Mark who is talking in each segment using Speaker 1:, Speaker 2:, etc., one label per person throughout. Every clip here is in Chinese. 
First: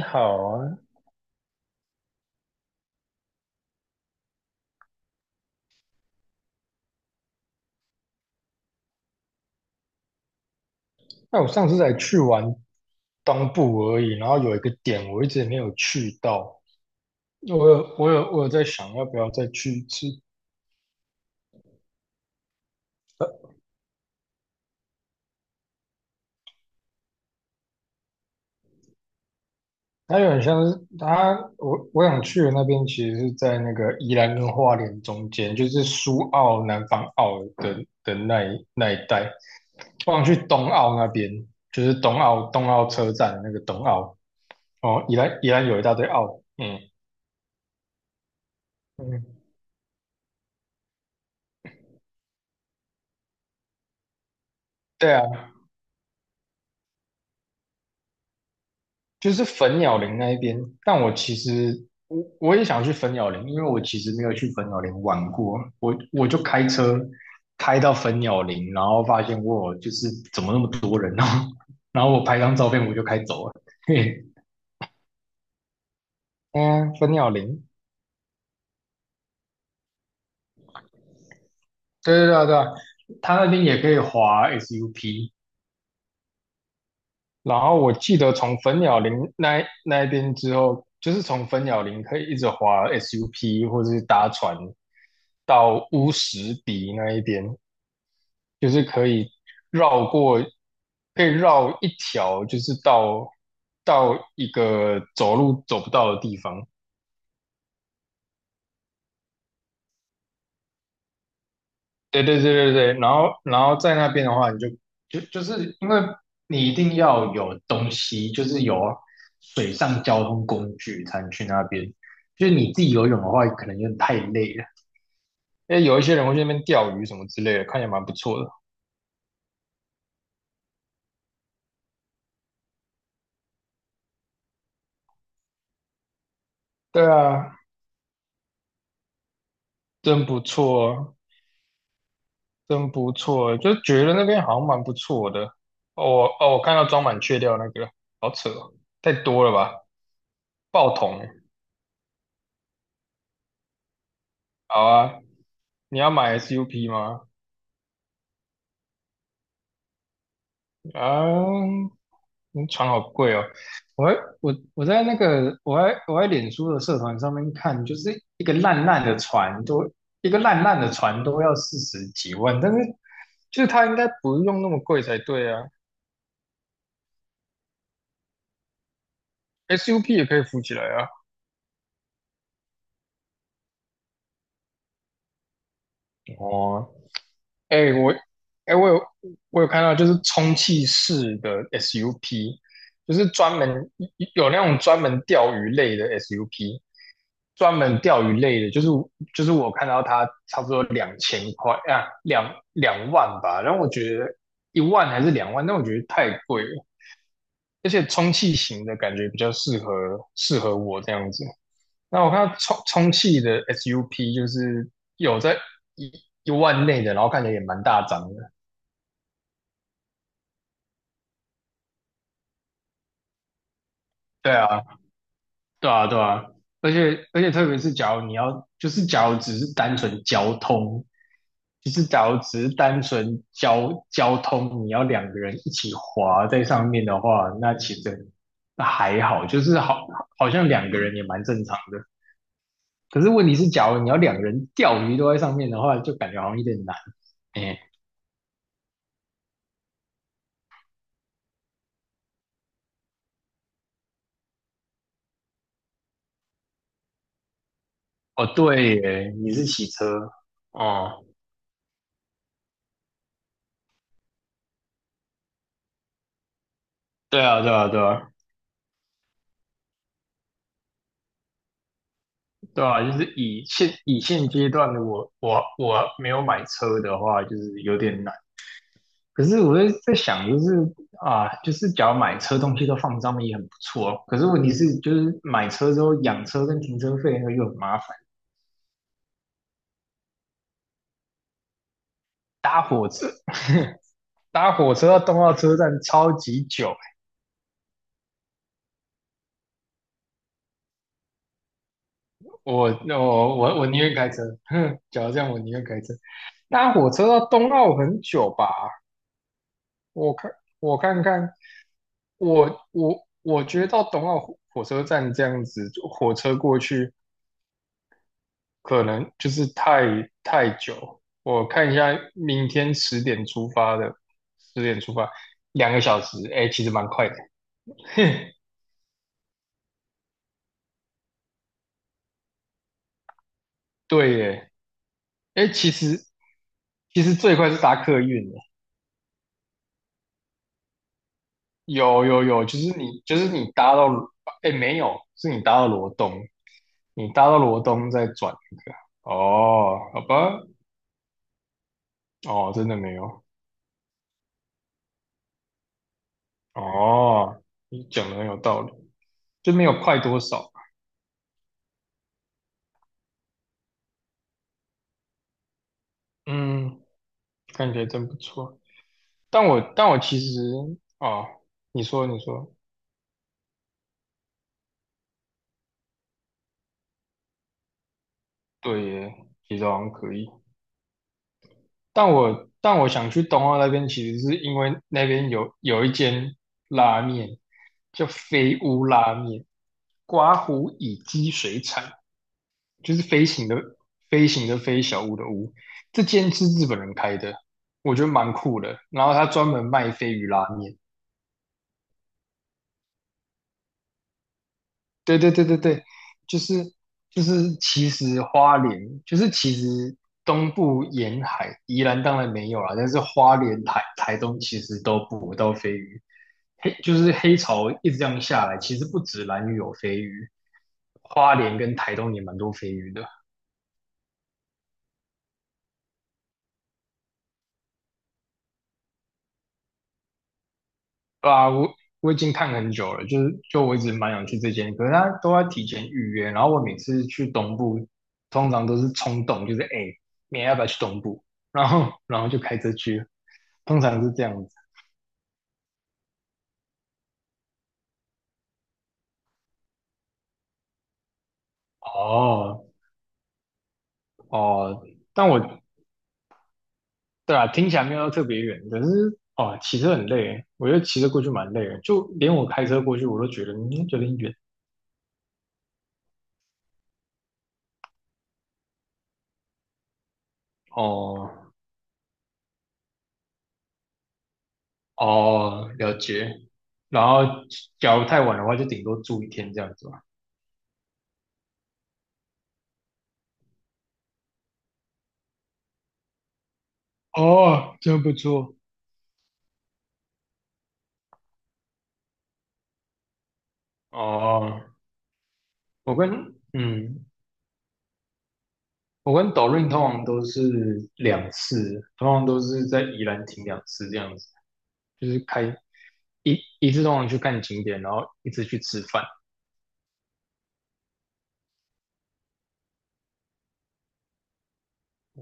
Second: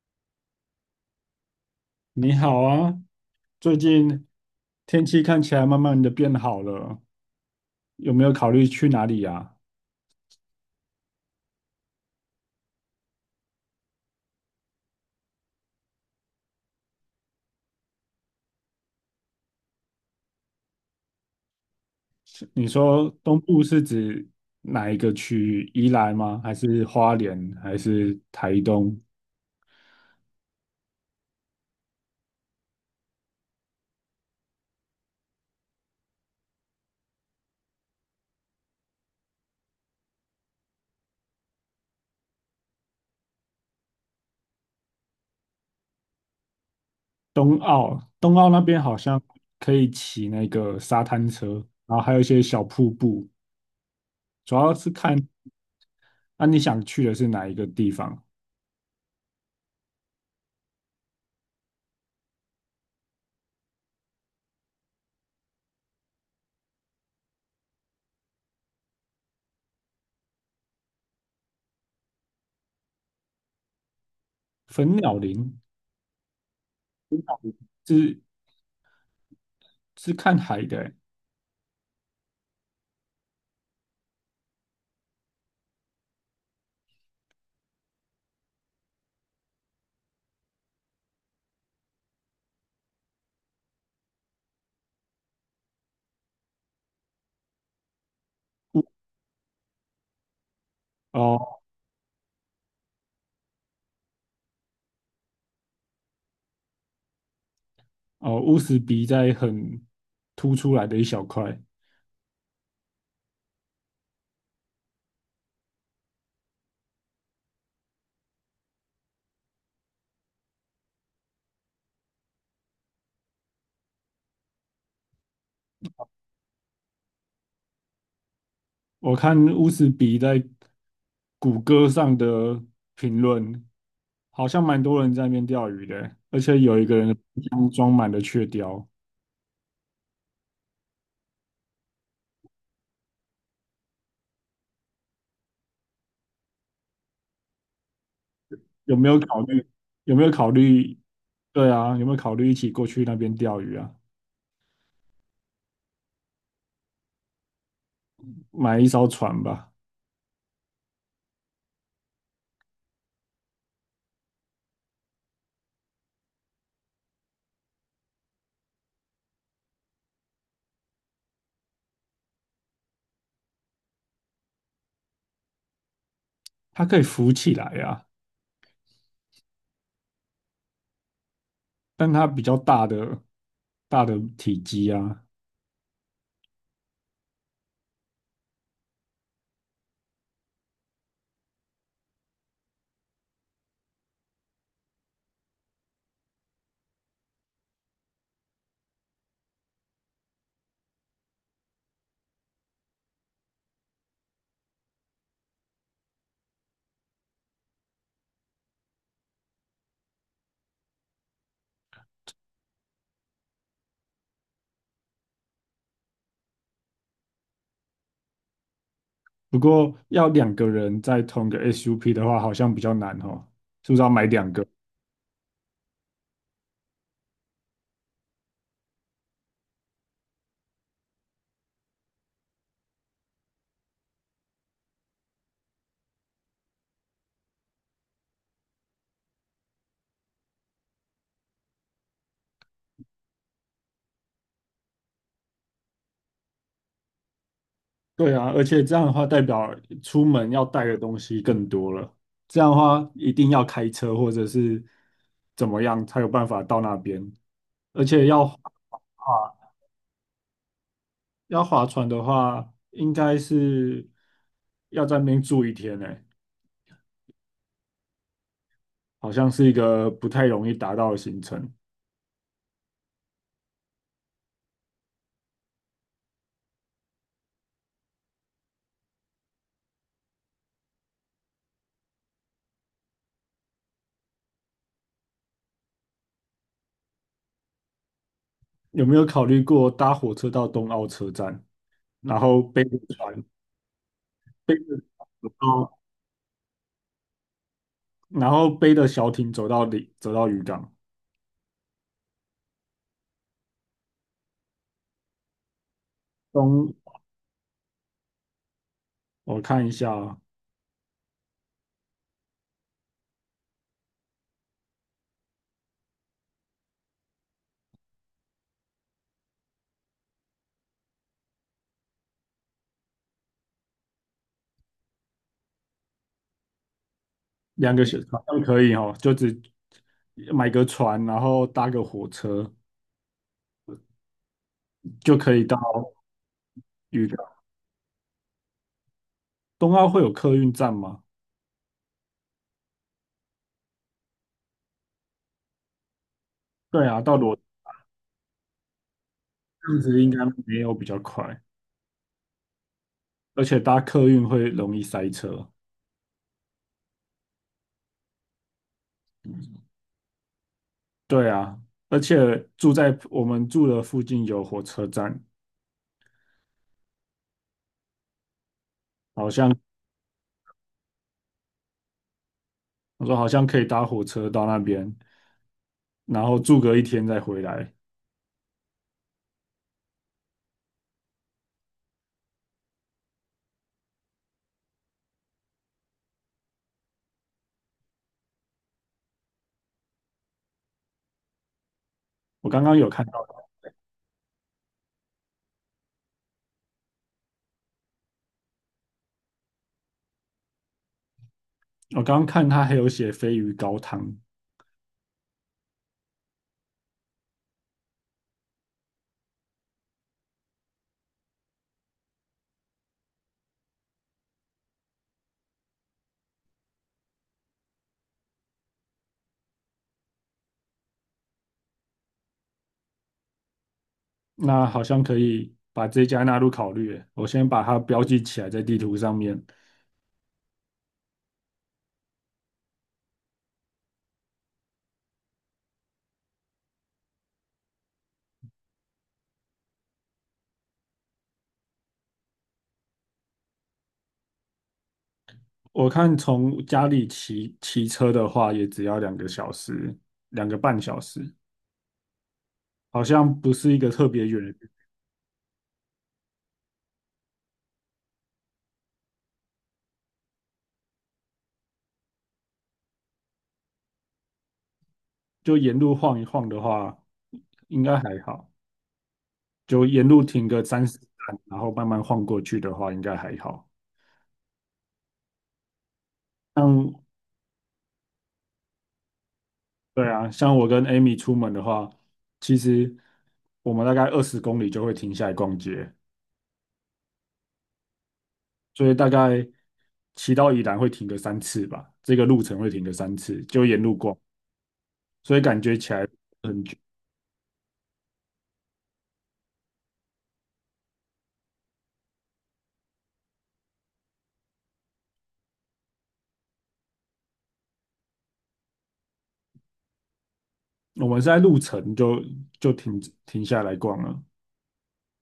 Speaker 1: 你好啊，
Speaker 2: 你好啊，最近天气看起来慢慢的变好了，有没有考虑去哪里啊？
Speaker 1: 那我上次才去完东部而已，然后有一个点我一直没有去到，我有在想要不要再去一次。
Speaker 2: 你说东部是指哪一个区域？宜兰吗？还是花莲？还是台东？
Speaker 1: 它有点像是它，我想去的那边其实是在那个宜兰跟花莲中间，就是苏澳、南方澳的那一带。我想去东澳那边，就是东澳车站的那个东澳。哦，宜兰有一大堆澳，嗯
Speaker 2: 东澳那边好像
Speaker 1: 嗯。
Speaker 2: 可以骑那个沙滩车，然后还有一些小瀑布，主要是
Speaker 1: 对啊。
Speaker 2: 看。那你想去的是哪一个地方？
Speaker 1: 就是粉鸟林那一边，但我其实我也想去粉鸟林，因为我其实没有去粉鸟林玩过，我就开车开到粉鸟林，然后发现我就是怎么那么多人哦，然后我拍张照片我就开走了，嘿，
Speaker 2: 粉鸟林
Speaker 1: 嗯，粉鸟林，
Speaker 2: 是是看海的欸。
Speaker 1: 对对对啊对啊，他那边也可以滑 SUP,然后我记得从粉鸟林那一边之后，就是从粉鸟林可以一直滑 SUP 或者是搭船到乌石鼻那一边，就是可以绕过，可以
Speaker 2: 哦。
Speaker 1: 绕一条，就是到一个走路走不到的地方。
Speaker 2: 哦，乌斯鼻在很凸出来的一小块。
Speaker 1: 对对对对对，然后在那边的话，你就就就是因为你一定要有东西，就是有水上交通工具才能去那边。就是你自己游泳的话，可能有点太累了。因为有一些人会去那边钓鱼什么之类的，看起来蛮不错的。
Speaker 2: 我看乌斯鼻在谷歌上的评论，好像蛮多人在那边钓鱼的，而且有一个
Speaker 1: 对
Speaker 2: 人的冰
Speaker 1: 啊，
Speaker 2: 箱装满了雀鲷。
Speaker 1: 真不错，真不错，就觉得那边好像蛮不错的。哦哦，我看到装满雀钓那个，好扯哦，
Speaker 2: 有没
Speaker 1: 太
Speaker 2: 有考
Speaker 1: 多了
Speaker 2: 虑？
Speaker 1: 吧？
Speaker 2: 有没有考
Speaker 1: 爆
Speaker 2: 虑？
Speaker 1: 桶，
Speaker 2: 对啊，有没有考虑一起过去那边钓鱼啊？
Speaker 1: 好啊，你要买 SUP 吗？
Speaker 2: 买一艘船吧，
Speaker 1: 啊，嗯床好贵哦！我还我我在那个我还我在脸书的社团上面看，就是一个烂烂的船都要四十几万，但是就是它应该不用那么贵才对啊
Speaker 2: 它可以浮起来啊，
Speaker 1: ，SUP 也可以浮起来啊。
Speaker 2: 但它比较大的体积啊。
Speaker 1: 哦，哎、我，哎、我有，我有看到，就是充气式的 SUP,就是专门有那种专门钓鱼类的 SUP,专门钓鱼类的，就是我看到它差不多2000块啊，两万吧，然后我觉得一万还是两万，但我觉得太贵了，而且充气型的感觉比较适合适合我这样子。那我看到充气的 SUP 就是有在一一万内的，然后看起来也蛮大张的。
Speaker 2: 不过要2个人在同一个 SUP 的话，好像比较难哦，是不是要买两
Speaker 1: 对
Speaker 2: 个？
Speaker 1: 啊，对啊，对啊，而且特别是假如你要，就是假如只是单纯交通，就是假如只是单纯交通，你要两个人一起滑在上面的话，那其实那还好，就是好像两个人也蛮正常的。可是问题是，假如你要两个人钓鱼都在上面的话，就感觉好像有点难。哎、
Speaker 2: 对啊，而且这样的话，代表出门要带的东西更多了。这样的话，一定要开车或者是怎么样才有办法到那边。而且
Speaker 1: 哦，对耶，你是骑车哦，
Speaker 2: 要划船的话，应该是要在那边住一天呢。
Speaker 1: 对啊，对啊，对啊。
Speaker 2: 好像是一个不太容易达到的行程。
Speaker 1: 对啊，就是以现阶段的我，我没有买车的话，就是有点难。可是我在想，就是啊，就是假如买车，东西都放上面也很不错哦。可是问题是，就是买车之后养车跟停车费那个又很麻烦，
Speaker 2: 有没有考虑过搭火车到东澳车站，然后
Speaker 1: 搭火车 搭
Speaker 2: 背
Speaker 1: 火车到动
Speaker 2: 着
Speaker 1: 到车
Speaker 2: 船
Speaker 1: 站超级久。
Speaker 2: 然后背着小艇走到里，走到渔港。
Speaker 1: 我宁愿开车，哼，假如这样，我宁愿开车。搭
Speaker 2: 东，
Speaker 1: 火车到东澳很久吧？
Speaker 2: 我看一下
Speaker 1: 我
Speaker 2: 哦。
Speaker 1: 看我看看，我觉得到东奥火车站这样子，坐火车过去可能就是太久。我看一下，明天十点出发的，十点出发，2个小时，哎、其实蛮快的。
Speaker 2: 两个小时好 像可以哦，就只买个船，然后搭个火车
Speaker 1: 对耶，
Speaker 2: 就可以
Speaker 1: 哎、
Speaker 2: 到
Speaker 1: 其实其
Speaker 2: 渔
Speaker 1: 实
Speaker 2: 港。
Speaker 1: 最快是搭客运耶，
Speaker 2: 东澳会有客运站吗？
Speaker 1: 有有有，就是你搭到，哎、没有，是你搭到罗东，
Speaker 2: 对啊，
Speaker 1: 你
Speaker 2: 到
Speaker 1: 搭
Speaker 2: 罗。
Speaker 1: 到罗东再转一个。
Speaker 2: 这样
Speaker 1: 哦，
Speaker 2: 子
Speaker 1: 好
Speaker 2: 应该
Speaker 1: 吧，
Speaker 2: 没有比较快，
Speaker 1: 哦，真的没有。
Speaker 2: 而且搭客运会容易塞车。
Speaker 1: 哦，你讲的很有道理，就没有快多少。
Speaker 2: 对啊，而且住在我们住的附近有火车站，
Speaker 1: 嗯，看起来真不错。
Speaker 2: 好
Speaker 1: 但
Speaker 2: 像。
Speaker 1: 我但我其实哦，你说你说，
Speaker 2: 我说好像可以搭火车到那边，然后住个一天再回来。
Speaker 1: 对耶，其实好像可以。但我想去东澳那边，其实是因为那边有一间拉面叫飞屋拉面，刮胡乙鸡水产，
Speaker 2: 我刚刚有
Speaker 1: 就是
Speaker 2: 看到。
Speaker 1: 飞行的飞小屋的屋，这间是日本人开的，我觉得蛮酷的。然后他专门卖飞鱼拉面，
Speaker 2: 我刚刚看他还有写鲱鱼高汤，
Speaker 1: 对对对对对，就是就是其实花莲就是其实东部沿海，宜兰当然没有啦，但是花莲台东其实都捕不到飞鱼，就是黑潮一直这样下来，其实不止兰屿有飞鱼，花莲跟台东也蛮多飞鱼的。
Speaker 2: 那好像可以把这家纳入考虑耶。我先把它标记起来在地图上面。
Speaker 1: 对啊，我已经看很久了，就是就我一直蛮想去这间，可是他都要提前预约，然后我每次去东部，通常都是冲动，就是哎，诶明天要不要去东部？然后就开车去，通常是这样子。
Speaker 2: 我看从家里骑车的话，也只要两个小时，两个半小时，
Speaker 1: 哦
Speaker 2: 好像不是一个特别远的地。
Speaker 1: 哦，但我对啊，听起来没有特别远，可是哦，骑车很累，我觉得骑车过去蛮累的，就连我开车过去我都觉得有点远。
Speaker 2: 就沿路晃一晃的话，应该还好。就沿路停个30站，
Speaker 1: 哦
Speaker 2: 然后慢慢晃过去的话，应该还好。
Speaker 1: 哦，了解。
Speaker 2: 像
Speaker 1: 然后假如太晚的话，就顶多住1天这样子。吧。
Speaker 2: 对啊，像我跟 Amy 出门的话，其实我们大概20公里就会停下来逛街，
Speaker 1: 哦，真不错。
Speaker 2: 所以大概骑到宜兰会停个三次吧，这个路程会停个三次，就沿路逛，
Speaker 1: 哦，
Speaker 2: 所以感觉起
Speaker 1: 我
Speaker 2: 来
Speaker 1: 跟
Speaker 2: 很久。
Speaker 1: 嗯，我跟抖润通常都是两次，通常都是在宜兰停两次这样子，就是开一次通常去看景点，然后一次去吃饭。
Speaker 2: 我们是在路程就就停停下来逛了，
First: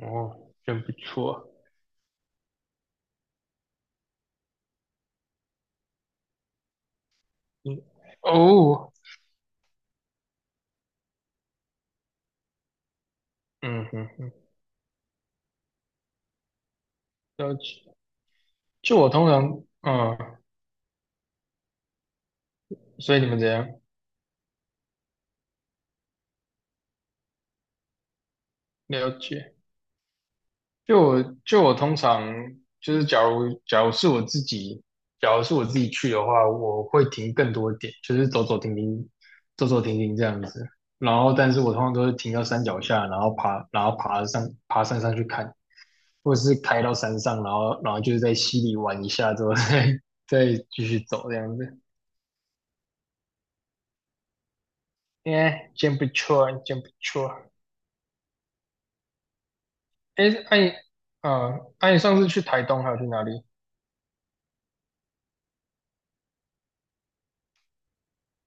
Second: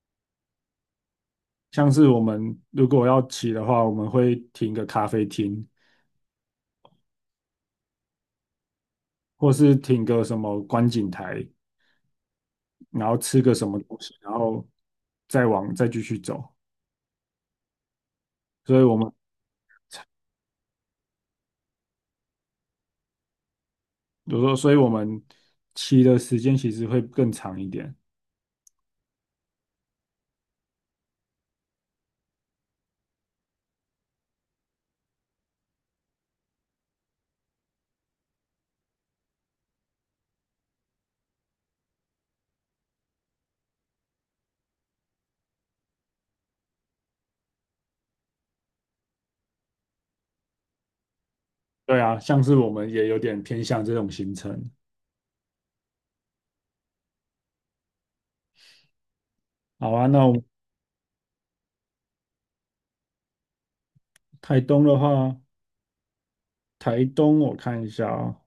Speaker 1: 哦，真不错。
Speaker 2: 像是我们如果要骑的话，我们会停个咖啡厅，
Speaker 1: 嗯，哦，
Speaker 2: 或是停个什么观景台，然后吃个什么
Speaker 1: 嗯
Speaker 2: 东
Speaker 1: 嗯
Speaker 2: 西，然
Speaker 1: 嗯，
Speaker 2: 后再继续走。
Speaker 1: 了解。
Speaker 2: 所以我
Speaker 1: 就我
Speaker 2: 们。
Speaker 1: 通常，所以你们怎样？
Speaker 2: 比如说，所以我们骑的时间其实会更长一点。
Speaker 1: 了解。就我通常就是，假如是我自己，假如是我自己去的话，我会停更多点，就是走走停停，走走停停这样子。然后，但是我通常都是停到山脚下，然后爬上爬山上去看，或者是开到山上，然后就是在溪里玩一下之后再 再继续走这样子。
Speaker 2: 对啊，像是我们也有点偏向这种行程。
Speaker 1: 哎，真不错，真不错。
Speaker 2: 好啊，那
Speaker 1: 哎，
Speaker 2: 我们。
Speaker 1: 哎，啊，哎，你上次去台东还有去哪里？
Speaker 2: 台东的话，台东我看一下啊，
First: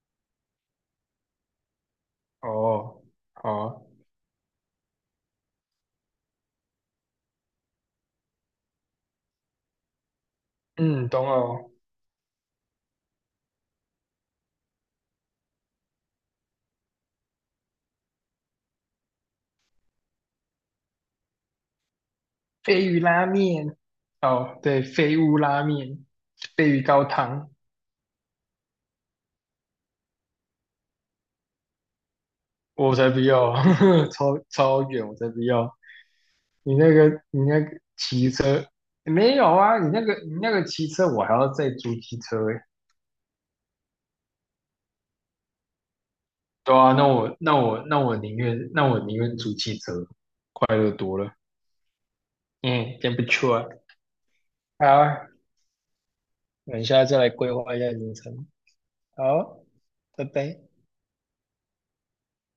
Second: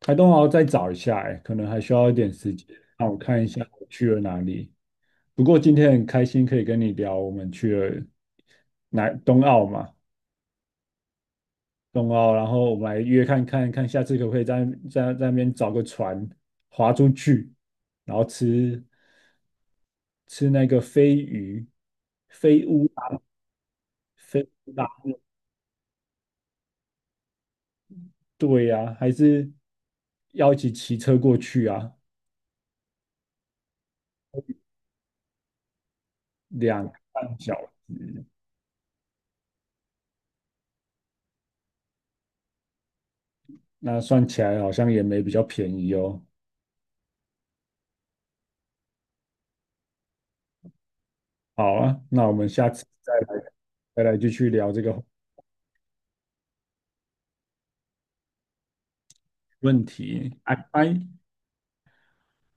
Speaker 2: 台东我要再找一下，哎，可能还需要一点时间。
Speaker 1: 哦，
Speaker 2: 那我看一下我
Speaker 1: 哦，
Speaker 2: 去了哪里。不过今天很开心可以跟你聊，我们去了南东澳嘛，
Speaker 1: 嗯，懂了哦
Speaker 2: 东澳，然后我们来约看看，下次可不可以在那边找个船划出去，然后吃那个飞鱼、飞
Speaker 1: 鲱
Speaker 2: 乌
Speaker 1: 鱼
Speaker 2: 拉、
Speaker 1: 拉面，
Speaker 2: 飞
Speaker 1: 哦，
Speaker 2: 乌
Speaker 1: 对，
Speaker 2: 拉，
Speaker 1: 鲱屋拉面，鲱鱼高汤，
Speaker 2: 对呀、还是要一起骑车过去啊，
Speaker 1: 我才不要，超远，我才不要。你
Speaker 2: 两
Speaker 1: 那
Speaker 2: 个
Speaker 1: 个，
Speaker 2: 半
Speaker 1: 你
Speaker 2: 小
Speaker 1: 那个
Speaker 2: 时，
Speaker 1: 骑车没有啊？你那个骑车，我还要再租机车诶。
Speaker 2: 那算起来好像也没比较便宜哦。
Speaker 1: 对啊，那我宁愿租汽车，快乐多了。
Speaker 2: 好啊，那我们下次
Speaker 1: 嗯，
Speaker 2: 再
Speaker 1: 真不
Speaker 2: 来
Speaker 1: 错啊。
Speaker 2: 再来继续聊这
Speaker 1: 好
Speaker 2: 个
Speaker 1: 啊，我们下次再来规划一下行程。好，
Speaker 2: 问
Speaker 1: 拜
Speaker 2: 题，拜
Speaker 1: 拜。
Speaker 2: 拜。